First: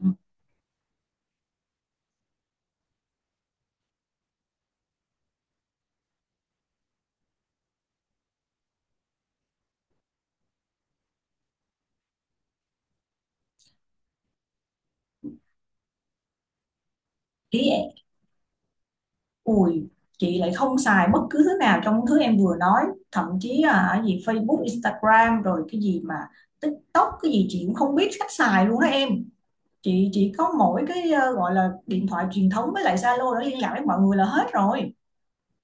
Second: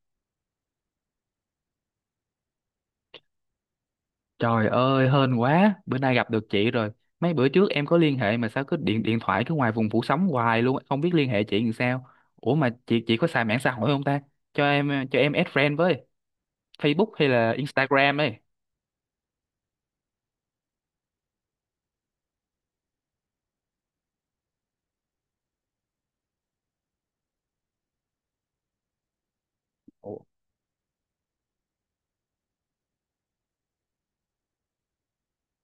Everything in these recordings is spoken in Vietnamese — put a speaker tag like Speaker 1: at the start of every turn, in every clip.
Speaker 1: Ừm,
Speaker 2: Trời ơi, hên quá, bữa nay gặp được chị rồi. Mấy bữa trước em có liên hệ mà sao cứ điện điện thoại cứ ngoài vùng phủ sóng hoài luôn, không biết liên hệ chị làm sao. Ủa mà chị có xài mạng xã hội không ta? Cho em add friend với Facebook hay là
Speaker 1: ý em
Speaker 2: Instagram ấy.
Speaker 1: ui chị lại không xài bất cứ thứ nào trong thứ em vừa nói, thậm chí là cái gì Facebook, Instagram rồi cái gì mà TikTok cái gì chị cũng không biết cách xài luôn đó em. Chị
Speaker 2: Ủa,
Speaker 1: chỉ có mỗi cái gọi là điện thoại truyền thống với lại Zalo để liên lạc với mọi người là hết rồi.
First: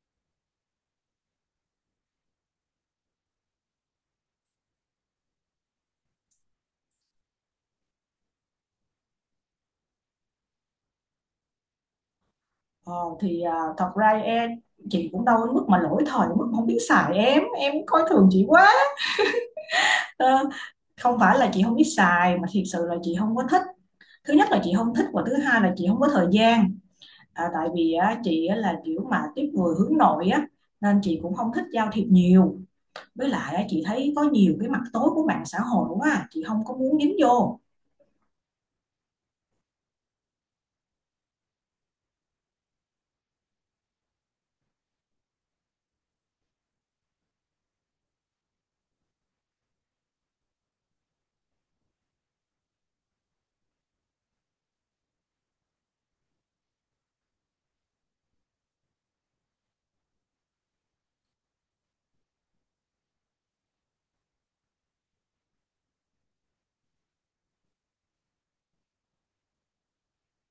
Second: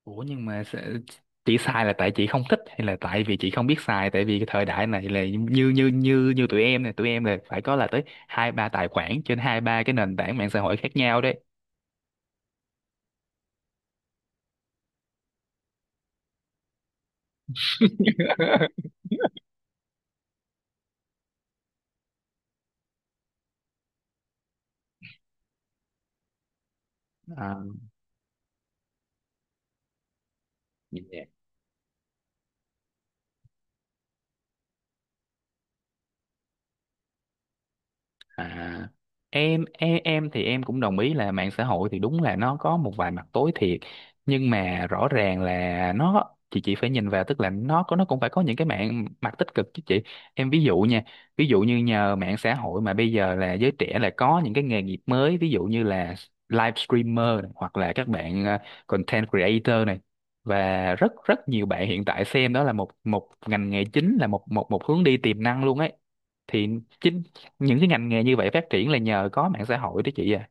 Speaker 2: ủa, nhưng mà chị xài là tại chị không thích hay là tại vì chị không biết xài tại vì cái thời đại này là như như như như tụi em này, tụi em là phải có là tới hai ba tài khoản trên hai ba cái nền tảng mạng xã hội khác nhau đấy.
Speaker 1: Ờ, thì à, thật ra em Chị cũng đâu đến mức mà lỗi thời đến mức không biết xài, em coi thường chị quá. Ờ, không phải là chị không biết xài mà thiệt sự là chị không có thích. Thứ nhất là chị không thích và thứ hai là chị không có thời gian. À, tại vì á, chị á, là kiểu mà tiếp người hướng nội á, nên chị
Speaker 2: À.
Speaker 1: cũng không thích giao thiệp nhiều. Với lại á, chị thấy có nhiều cái mặt tối của mạng xã hội quá à. Chị không có muốn dính vô.
Speaker 2: À, em thì em cũng đồng ý là mạng xã hội thì đúng là nó có một vài mặt tối thiệt nhưng mà rõ ràng là nó chị phải nhìn vào tức là nó có nó cũng phải có những cái mạng mặt tích cực chứ chị em ví dụ nha. Ví dụ như nhờ mạng xã hội mà bây giờ là giới trẻ là có những cái nghề nghiệp mới, ví dụ như là live streamer này, hoặc là các bạn content creator này và rất rất nhiều bạn hiện tại xem đó là một một ngành nghề chính, là một một một hướng đi tiềm năng luôn ấy. Thì chính những cái ngành nghề như vậy phát triển là nhờ có mạng xã hội đó chị à.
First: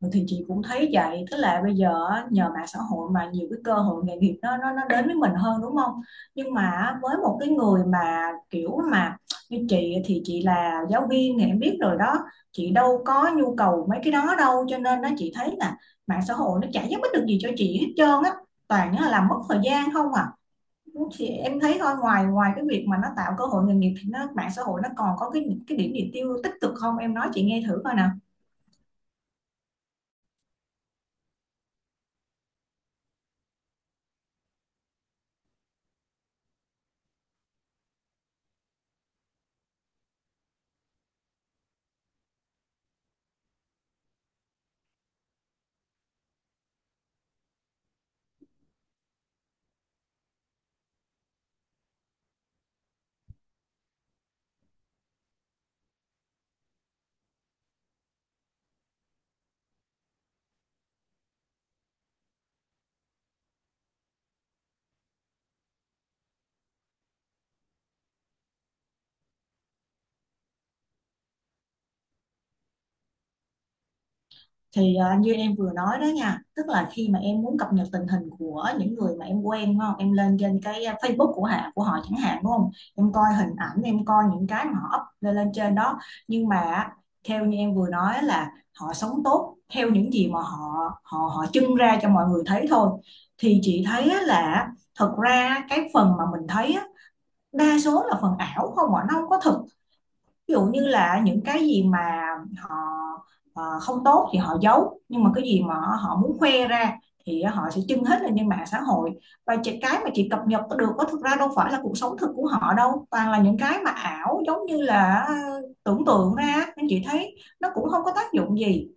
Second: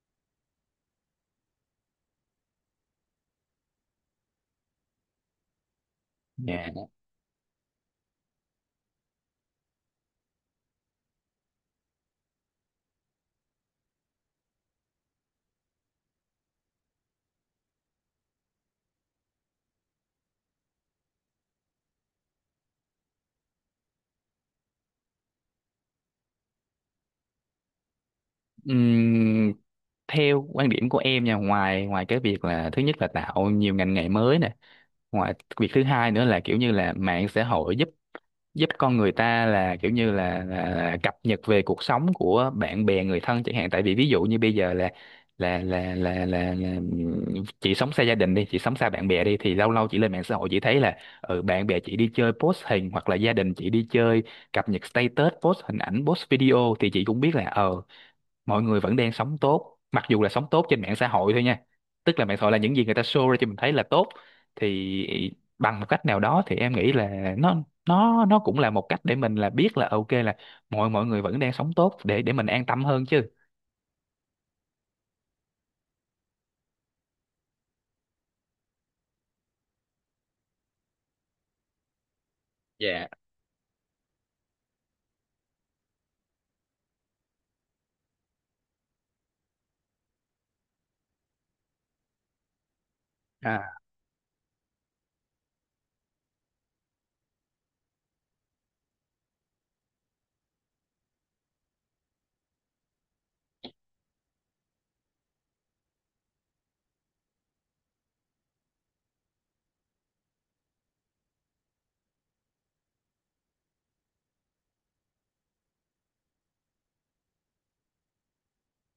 Speaker 1: Ừ, thì chị cũng thấy vậy, tức là bây giờ á, nhờ mạng xã hội mà nhiều cái cơ hội nghề nghiệp nó đến với mình hơn, đúng không? Nhưng
Speaker 2: Dạ.
Speaker 1: mà á, với một cái người mà kiểu mà như chị thì chị là giáo viên thì em biết rồi đó, chị đâu có nhu cầu mấy cái đó đâu, cho nên nó chị thấy là mạng xã hội nó chả giúp ích được gì cho chị hết trơn á, toàn là làm mất thời gian không à. Thì em thấy thôi, ngoài ngoài cái việc mà nó tạo cơ hội nghề nghiệp thì mạng xã hội nó còn có cái điểm gì tích cực không em nói chị nghe thử coi nè.
Speaker 2: Ừm, Theo quan điểm của em nha, ngoài ngoài cái việc là thứ nhất là tạo nhiều ngành nghề mới nè, ngoài việc thứ hai nữa là kiểu như là mạng xã hội giúp giúp con người ta là kiểu như là cập nhật về cuộc sống của bạn bè người thân chẳng hạn. Tại vì ví dụ như bây giờ là là là là là, là ừm, chị sống xa gia đình đi, chị sống xa bạn bè đi, thì lâu lâu chị lên mạng xã hội chị thấy là bạn bè chị đi chơi post hình hoặc là gia đình chị đi chơi cập nhật status, post hình ảnh, post video, thì chị cũng biết là mọi người vẫn đang sống tốt, mặc dù là sống tốt trên mạng xã hội thôi nha. Tức là mạng xã hội là những gì người ta show ra cho mình thấy là tốt. Thì bằng một cách nào đó thì em nghĩ là nó cũng là một cách để mình là biết là ok là mọi mọi người vẫn đang sống tốt để mình an tâm hơn chứ.
Speaker 1: Thì như em vừa nói đó nha, tức là khi mà em muốn cập nhật tình hình của những người mà em quen đúng không, em lên trên cái Facebook của họ chẳng hạn đúng không,
Speaker 2: Dạ.
Speaker 1: em coi hình ảnh, em coi những cái mà họ up lên lên trên đó. Nhưng mà á, theo như em vừa nói là họ sống tốt theo những gì mà họ họ họ trưng ra cho mọi người thấy thôi. Thì
Speaker 2: À.
Speaker 1: chị thấy á là thật ra cái phần mà mình thấy á, đa số là phần ảo không ạ, nó không có thực. Ví dụ như là những cái gì mà họ không tốt thì họ giấu, nhưng mà cái gì mà họ muốn khoe ra thì họ sẽ trưng hết lên trên mạng xã hội. Và cái mà chị cập nhật được có thực ra đâu phải là cuộc sống thực của họ đâu, toàn là những cái mà ảo giống như là tưởng tượng ra, nên chị thấy nó cũng không có tác dụng gì.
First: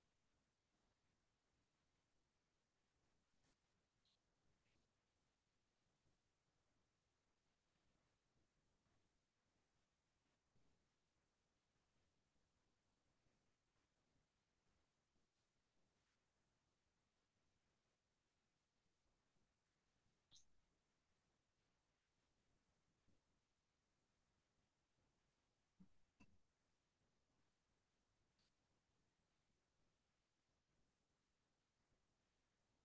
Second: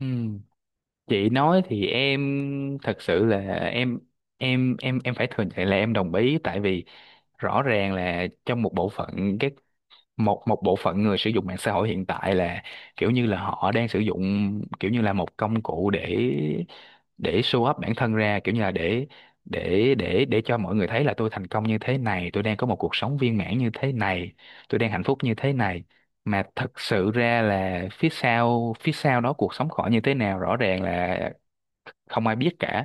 Speaker 2: Ừ. Chị nói thì em thật sự là em em phải thừa nhận là em đồng ý. Tại vì rõ ràng là trong một bộ phận các một một bộ phận người sử dụng mạng xã hội hiện tại là kiểu như là họ đang sử dụng kiểu như là một công cụ để show up bản thân ra, kiểu như là để cho mọi người thấy là tôi thành công như thế này, tôi đang có một cuộc sống viên mãn như thế này, tôi đang hạnh phúc như thế này. Mà thật sự ra là phía sau đó cuộc sống họ như thế nào rõ ràng là không ai biết cả.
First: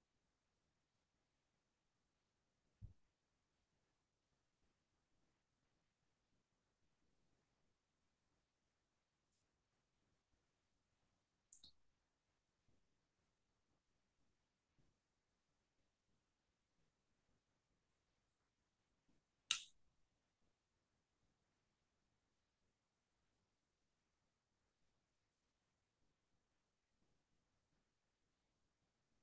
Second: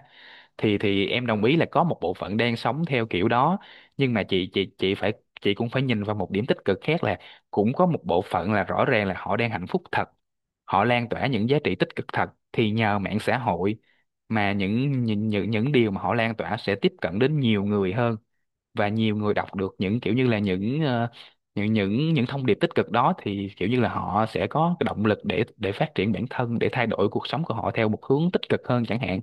Speaker 2: Thì em đồng ý là có một bộ phận đang sống theo kiểu đó, nhưng mà chị phải chị cũng phải nhìn vào một điểm tích cực khác là cũng có một bộ phận là rõ ràng là họ đang hạnh phúc thật, họ lan tỏa những giá trị tích cực thật. Thì nhờ mạng xã hội mà những điều mà họ lan tỏa sẽ tiếp cận đến nhiều người hơn, và nhiều người đọc được những kiểu như là những những thông điệp tích cực đó thì kiểu như là họ sẽ có cái động lực để phát triển bản thân, để thay đổi cuộc sống của họ theo một hướng tích cực hơn chẳng hạn.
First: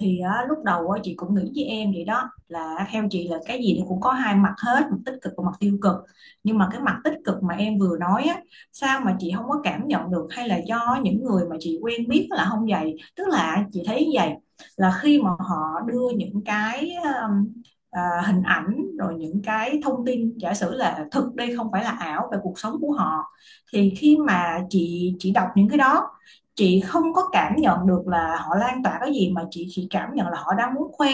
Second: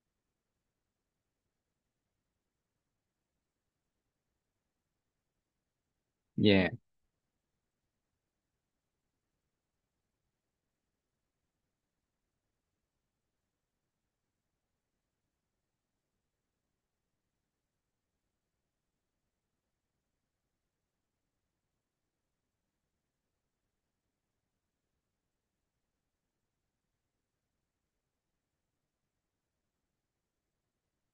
Speaker 1: Thì á, lúc đầu á, chị cũng nghĩ với em vậy đó, là theo chị là cái gì nó cũng có hai mặt hết, mặt tích cực và mặt tiêu cực. Nhưng mà
Speaker 2: Dạ.
Speaker 1: cái mặt tích cực mà em vừa nói á, sao mà chị không có cảm nhận được, hay là do những người mà chị quen biết là không vậy, tức là chị thấy như vậy là khi mà họ đưa những cái hình ảnh rồi những cái thông tin, giả sử là thực đây không phải là ảo, về cuộc sống của họ, thì khi mà chị đọc những cái đó, chị không có cảm nhận được là họ lan tỏa cái gì mà chị chỉ cảm nhận là họ đang muốn khoe.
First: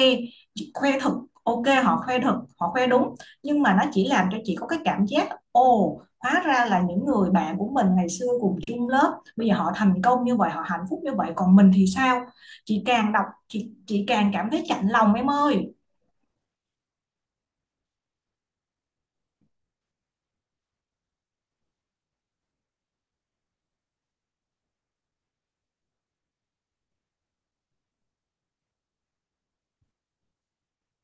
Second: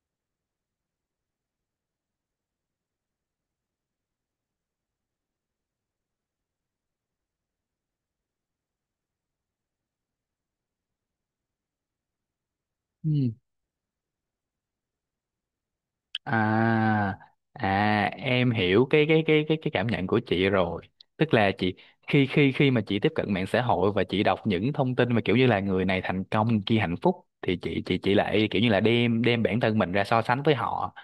Speaker 1: Chị khoe thật, ok họ khoe thật họ khoe đúng, nhưng mà nó chỉ làm cho chị có cái cảm giác ồ, hóa ra là những người bạn của mình ngày xưa cùng chung lớp bây giờ họ thành công như vậy, họ hạnh phúc như vậy, còn mình thì sao? Chị càng đọc
Speaker 2: Ừ.
Speaker 1: chị càng cảm thấy chạnh lòng em ơi.
Speaker 2: À, à, em hiểu cái cảm nhận của chị rồi. Tức là chị khi khi khi mà chị tiếp cận mạng xã hội và chị đọc những thông tin mà kiểu như là người này thành công, người kia hạnh phúc, thì chị lại kiểu như là đem đem bản thân mình ra so sánh với họ.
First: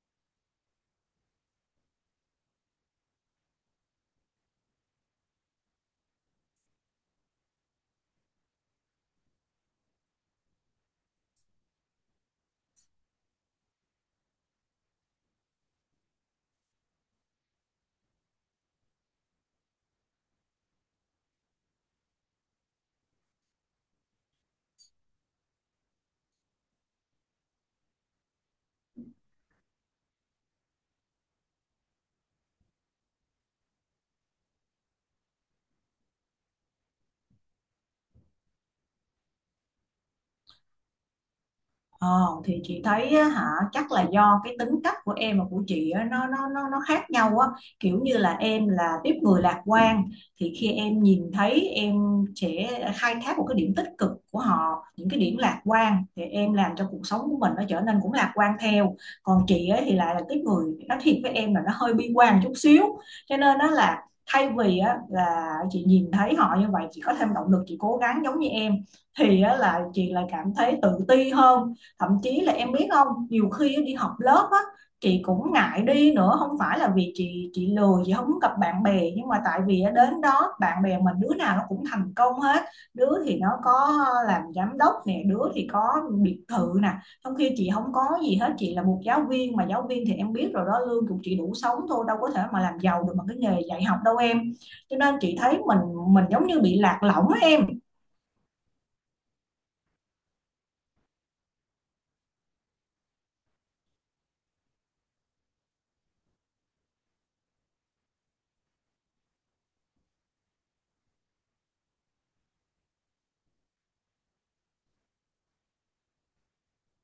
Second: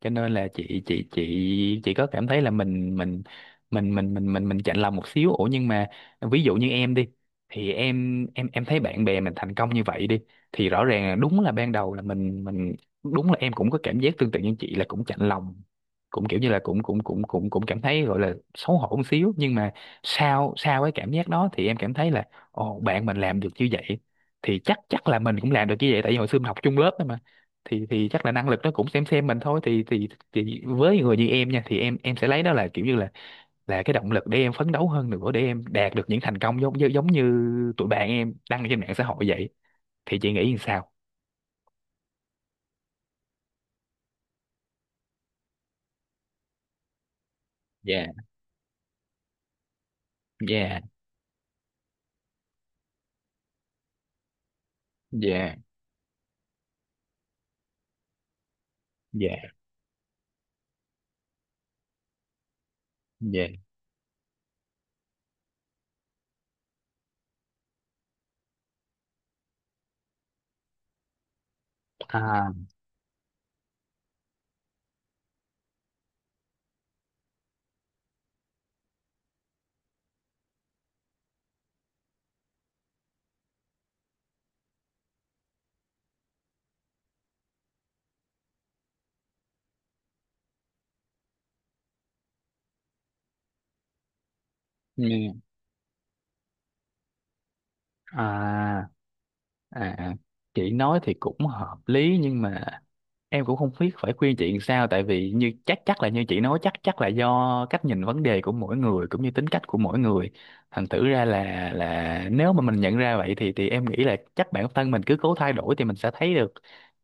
Speaker 2: Cho nên là chị có cảm thấy là mình chạnh lòng một xíu. Ủa nhưng mà ví dụ như em đi, thì em thấy bạn bè mình thành công như vậy đi thì rõ ràng là đúng là ban đầu là mình đúng là em cũng có cảm giác tương tự như chị là cũng chạnh lòng, cũng kiểu như là cũng cũng cũng cũng cũng cảm thấy gọi là xấu hổ một xíu. Nhưng mà sau sau cái cảm giác đó thì em cảm thấy là ồ bạn mình làm được như vậy thì chắc chắc là mình cũng làm được như vậy, tại vì hồi xưa mình học chung lớp đó mà, thì chắc là năng lực nó cũng xem mình thôi. Thì với người như em nha thì em sẽ lấy đó là kiểu như là cái động lực để em phấn đấu hơn nữa để em đạt được những thành công giống như tụi bạn em đăng trên mạng xã hội vậy. Thì chị nghĩ như sao?
Speaker 1: Ờ, thì chị thấy á, hả, chắc là do cái tính cách của em và của chị á, nó khác nhau á, kiểu
Speaker 2: Dạ,
Speaker 1: như là em là tiếp người lạc quan, thì khi
Speaker 2: dạ,
Speaker 1: em nhìn thấy, em sẽ khai thác một cái điểm tích cực của họ, những cái điểm
Speaker 2: dạ,
Speaker 1: lạc quan, thì em làm cho cuộc sống của mình nó trở nên cũng lạc quan theo.
Speaker 2: dạ.
Speaker 1: Còn chị ấy thì lại là tiếp người, nói thiệt với em là nó hơi bi quan chút xíu, cho
Speaker 2: Dạ.
Speaker 1: nên nó là thay vì á, là chị nhìn thấy họ như vậy chị có thêm động lực chị cố gắng giống như em, thì á, là chị lại cảm thấy tự ti hơn. Thậm chí
Speaker 2: À,
Speaker 1: là em biết không, nhiều khi đi học lớp á, chị cũng ngại đi nữa, không phải là vì chị lười chị không muốn gặp bạn bè, nhưng mà tại vì đến đó bạn bè mình đứa nào nó cũng thành công hết. Đứa thì nó có làm giám đốc nè, đứa thì có biệt thự nè, trong khi chị không có gì hết. Chị là một giáo viên mà giáo viên thì em biết rồi đó, lương của chị đủ sống thôi, đâu có thể mà làm giàu được bằng cái nghề dạy học đâu em. Cho nên
Speaker 2: nghe-
Speaker 1: chị thấy mình giống như bị lạc lõng á em.
Speaker 2: à, à, à, chị nói thì cũng hợp lý nhưng mà em cũng không biết phải khuyên chị làm sao, tại vì như chắc chắc là như chị nói chắc chắc là do cách nhìn vấn đề của mỗi người cũng như tính cách của mỗi người. Thành thử ra là nếu mà mình nhận ra vậy thì em nghĩ là chắc bản thân mình cứ cố thay đổi thì mình sẽ thấy được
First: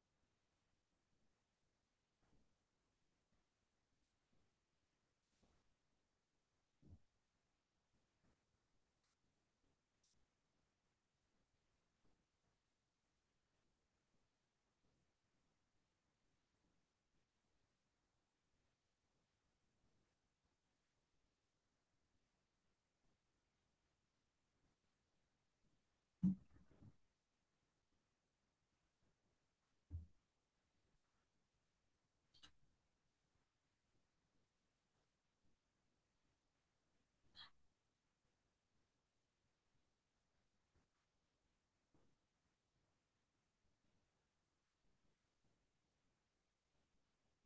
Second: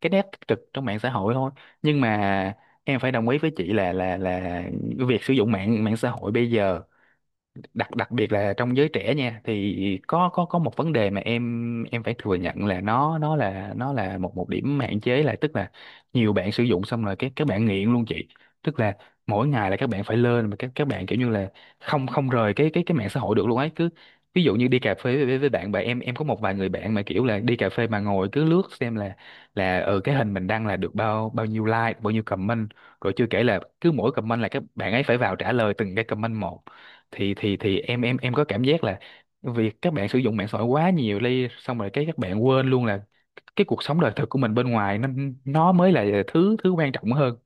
Speaker 2: cái nét tích cực trong mạng xã hội thôi. Nhưng mà em phải đồng ý với chị là việc sử dụng mạng mạng xã hội bây giờ đặc đặc biệt là trong giới trẻ nha thì có một vấn đề mà em phải thừa nhận là nó là một một điểm hạn chế là tức là nhiều bạn sử dụng xong rồi các bạn nghiện luôn chị. Tức là mỗi ngày là các bạn phải lên mà các bạn kiểu như là không không rời cái mạng xã hội được luôn ấy. Cứ ví dụ như đi cà phê với bạn bè, em có một vài người bạn mà kiểu là đi cà phê mà ngồi cứ lướt xem là ở cái hình mình đăng là được bao bao nhiêu like, bao nhiêu comment, rồi chưa kể là cứ mỗi comment là các bạn ấy phải vào trả lời từng cái comment một. Thì em có cảm giác là việc các bạn sử dụng mạng xã hội quá nhiều đi, xong rồi cái các bạn quên luôn là cái cuộc sống đời thực của mình bên ngoài nó mới là thứ thứ quan trọng hơn.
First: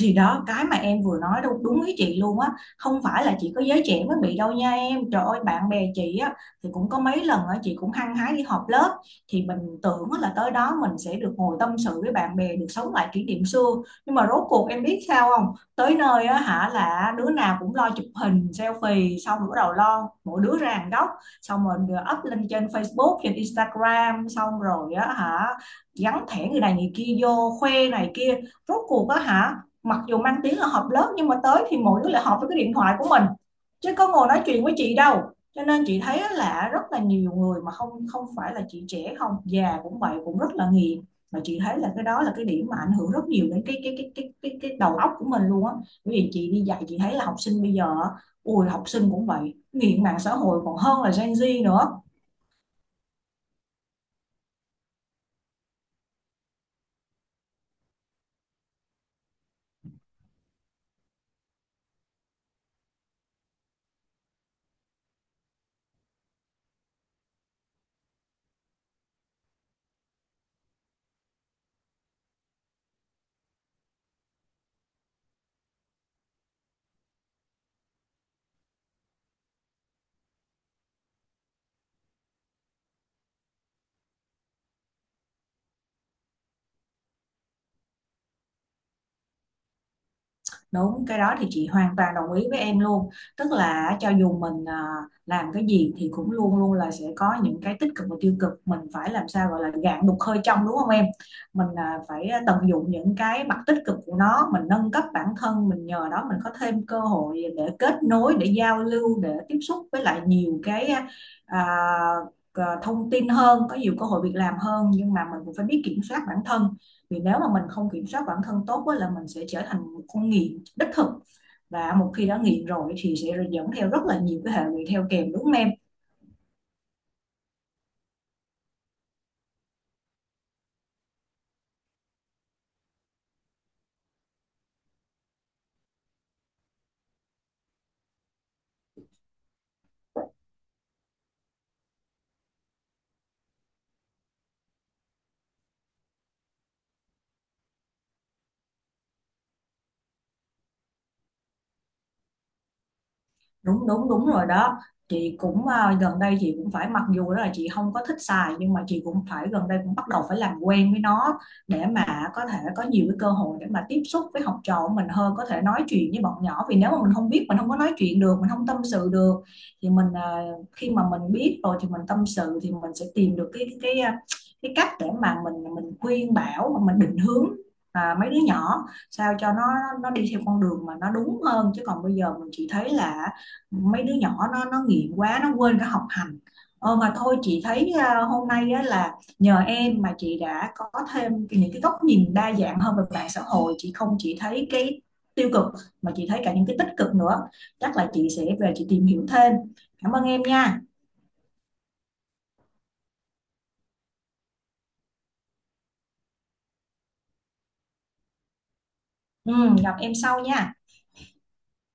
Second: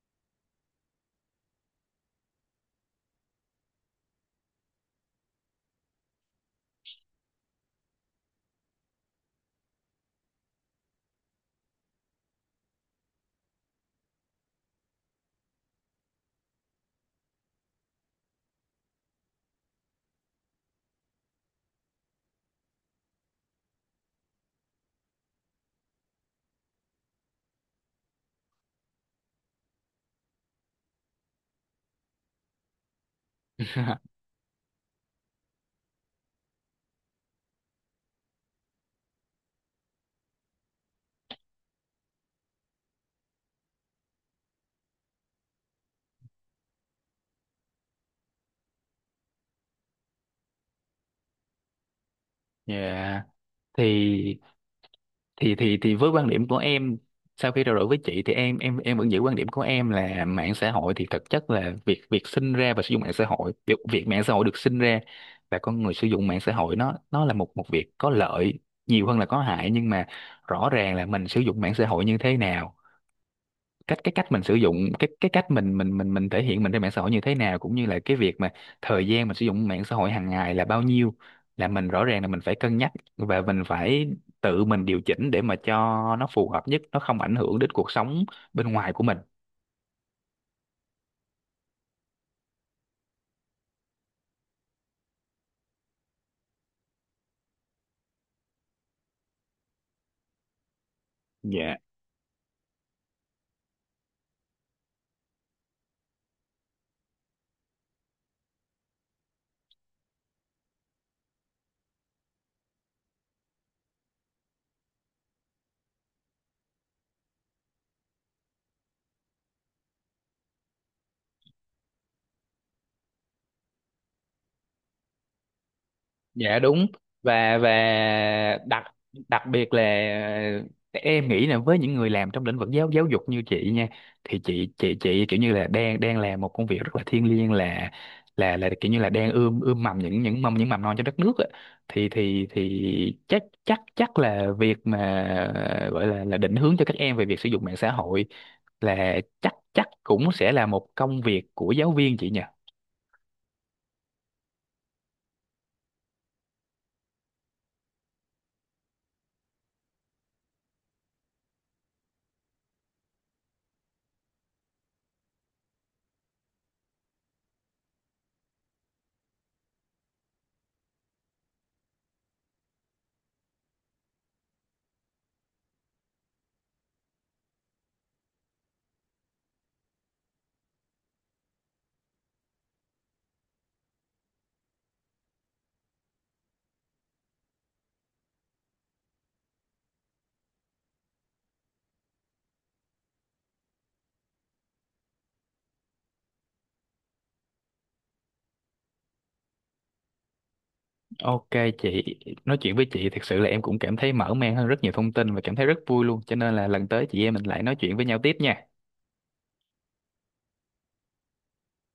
Speaker 1: Thì đó, cái mà em vừa nói đâu đúng ý chị luôn á. Không phải là chỉ có giới trẻ mới bị đâu nha em, trời ơi, bạn bè chị á thì cũng có mấy lần á chị cũng hăng hái đi họp lớp. Thì mình tưởng á là tới đó mình sẽ được ngồi tâm sự với bạn bè, được sống lại kỷ niệm xưa, nhưng mà rốt cuộc em biết sao không, tới nơi á hả là đứa nào cũng lo chụp hình selfie, xong rồi bắt đầu lo mỗi đứa ra hàng góc, xong rồi up lên trên Facebook, trên Instagram, xong rồi á hả gắn thẻ người này người kia vô khoe này kia. Rốt cuộc á hả, mặc dù mang tiếng là họp lớp nhưng mà tới thì mỗi đứa lại họp với cái điện thoại của mình, chứ có ngồi nói chuyện với chị đâu. Cho nên chị thấy là rất là nhiều người mà không, không phải là chị, trẻ không già cũng vậy, cũng rất là nghiện. Mà chị thấy là cái đó là cái điểm mà ảnh hưởng rất nhiều đến cái đầu óc của mình luôn á. Bởi vì chị đi dạy chị thấy là học sinh bây giờ, ui học sinh cũng vậy, nghiện mạng xã hội còn hơn là Gen Z nữa.
Speaker 2: Yeah. thì thì với quan điểm của em, sau khi trao đổi với chị thì em em vẫn giữ quan điểm của em là mạng xã hội thì thực chất là việc việc sinh ra và sử dụng mạng xã hội, việc việc mạng xã hội được sinh ra và con người sử dụng mạng xã hội nó là một một việc có lợi nhiều hơn là có hại. Nhưng mà rõ ràng là mình sử dụng mạng xã hội như thế nào, cái cách mình sử dụng, cái cách mình mình thể hiện mình trên mạng xã hội như thế nào, cũng như là cái việc mà thời gian mình sử dụng mạng xã hội hàng ngày là bao nhiêu, là mình rõ ràng là mình phải cân nhắc và mình phải tự mình điều chỉnh để mà cho nó phù hợp nhất, nó không ảnh hưởng đến cuộc sống bên ngoài của mình.
Speaker 1: Đúng, cái đó thì chị hoàn toàn đồng ý với em luôn. Tức là cho dù mình làm cái gì thì cũng luôn luôn là sẽ có những cái tích cực và tiêu cực. Mình phải làm sao gọi là gạn đục hơi trong đúng không em? Mình
Speaker 2: Dạ.
Speaker 1: phải tận dụng những cái mặt tích cực của nó, mình nâng cấp bản thân, mình nhờ đó mình có thêm cơ hội để kết nối, để giao lưu, để tiếp xúc với lại nhiều cái thông tin hơn, có nhiều cơ hội việc làm hơn. Nhưng mà mình cũng phải biết kiểm soát bản thân, vì nếu mà mình không kiểm soát bản thân tốt á, là mình sẽ trở thành một con nghiện đích thực, và một khi đã nghiện rồi thì sẽ dẫn theo rất là nhiều cái hệ lụy theo kèm đúng không em?
Speaker 2: Dạ đúng. Và đặc đặc biệt là ờ, em nghĩ là với những người làm trong lĩnh vực giáo giáo dục như chị nha, thì chị kiểu như là đang đang làm một công việc rất là thiêng liêng, là kiểu như là đang ươm ươm mầm những mầm, những mầm non cho đất nước á. Thì chắc chắc chắc là việc mà gọi là định hướng cho các em về việc sử dụng mạng xã hội là chắc chắc cũng sẽ là một công việc của giáo viên chị nhỉ.
Speaker 1: Đúng đúng đúng rồi đó. Chị cũng gần đây chị cũng phải, mặc dù đó là chị không có thích xài, nhưng mà chị cũng phải gần đây cũng bắt đầu phải làm quen với nó, để mà có thể có nhiều cái cơ hội để mà tiếp xúc với học trò của mình hơn, có thể nói chuyện với bọn nhỏ. Vì nếu mà mình không biết, mình không có nói chuyện được, mình không tâm sự được, thì mình khi mà mình biết rồi thì mình tâm sự thì mình sẽ tìm được cái cách để mà mình khuyên bảo, mà mình định hướng mấy đứa nhỏ, sao cho nó đi theo con đường mà nó đúng hơn. Chứ còn bây giờ mình chỉ thấy là mấy đứa nhỏ nó nghiện quá, nó quên cả học hành. Mà thôi, chị thấy à, hôm nay á, là nhờ em mà chị đã có thêm những cái góc nhìn đa dạng hơn về mạng xã hội, chị không chỉ thấy cái tiêu cực mà chị thấy cả những cái tích cực nữa. Chắc là chị sẽ về chị tìm hiểu thêm. Cảm ơn em nha.
Speaker 2: Ok chị, nói chuyện với chị thật sự là em cũng cảm thấy mở mang hơn rất nhiều thông tin và cảm thấy rất vui luôn. Cho nên là lần tới chị em mình lại nói chuyện với nhau tiếp nha.
Speaker 1: Ừ, gặp em sau nha.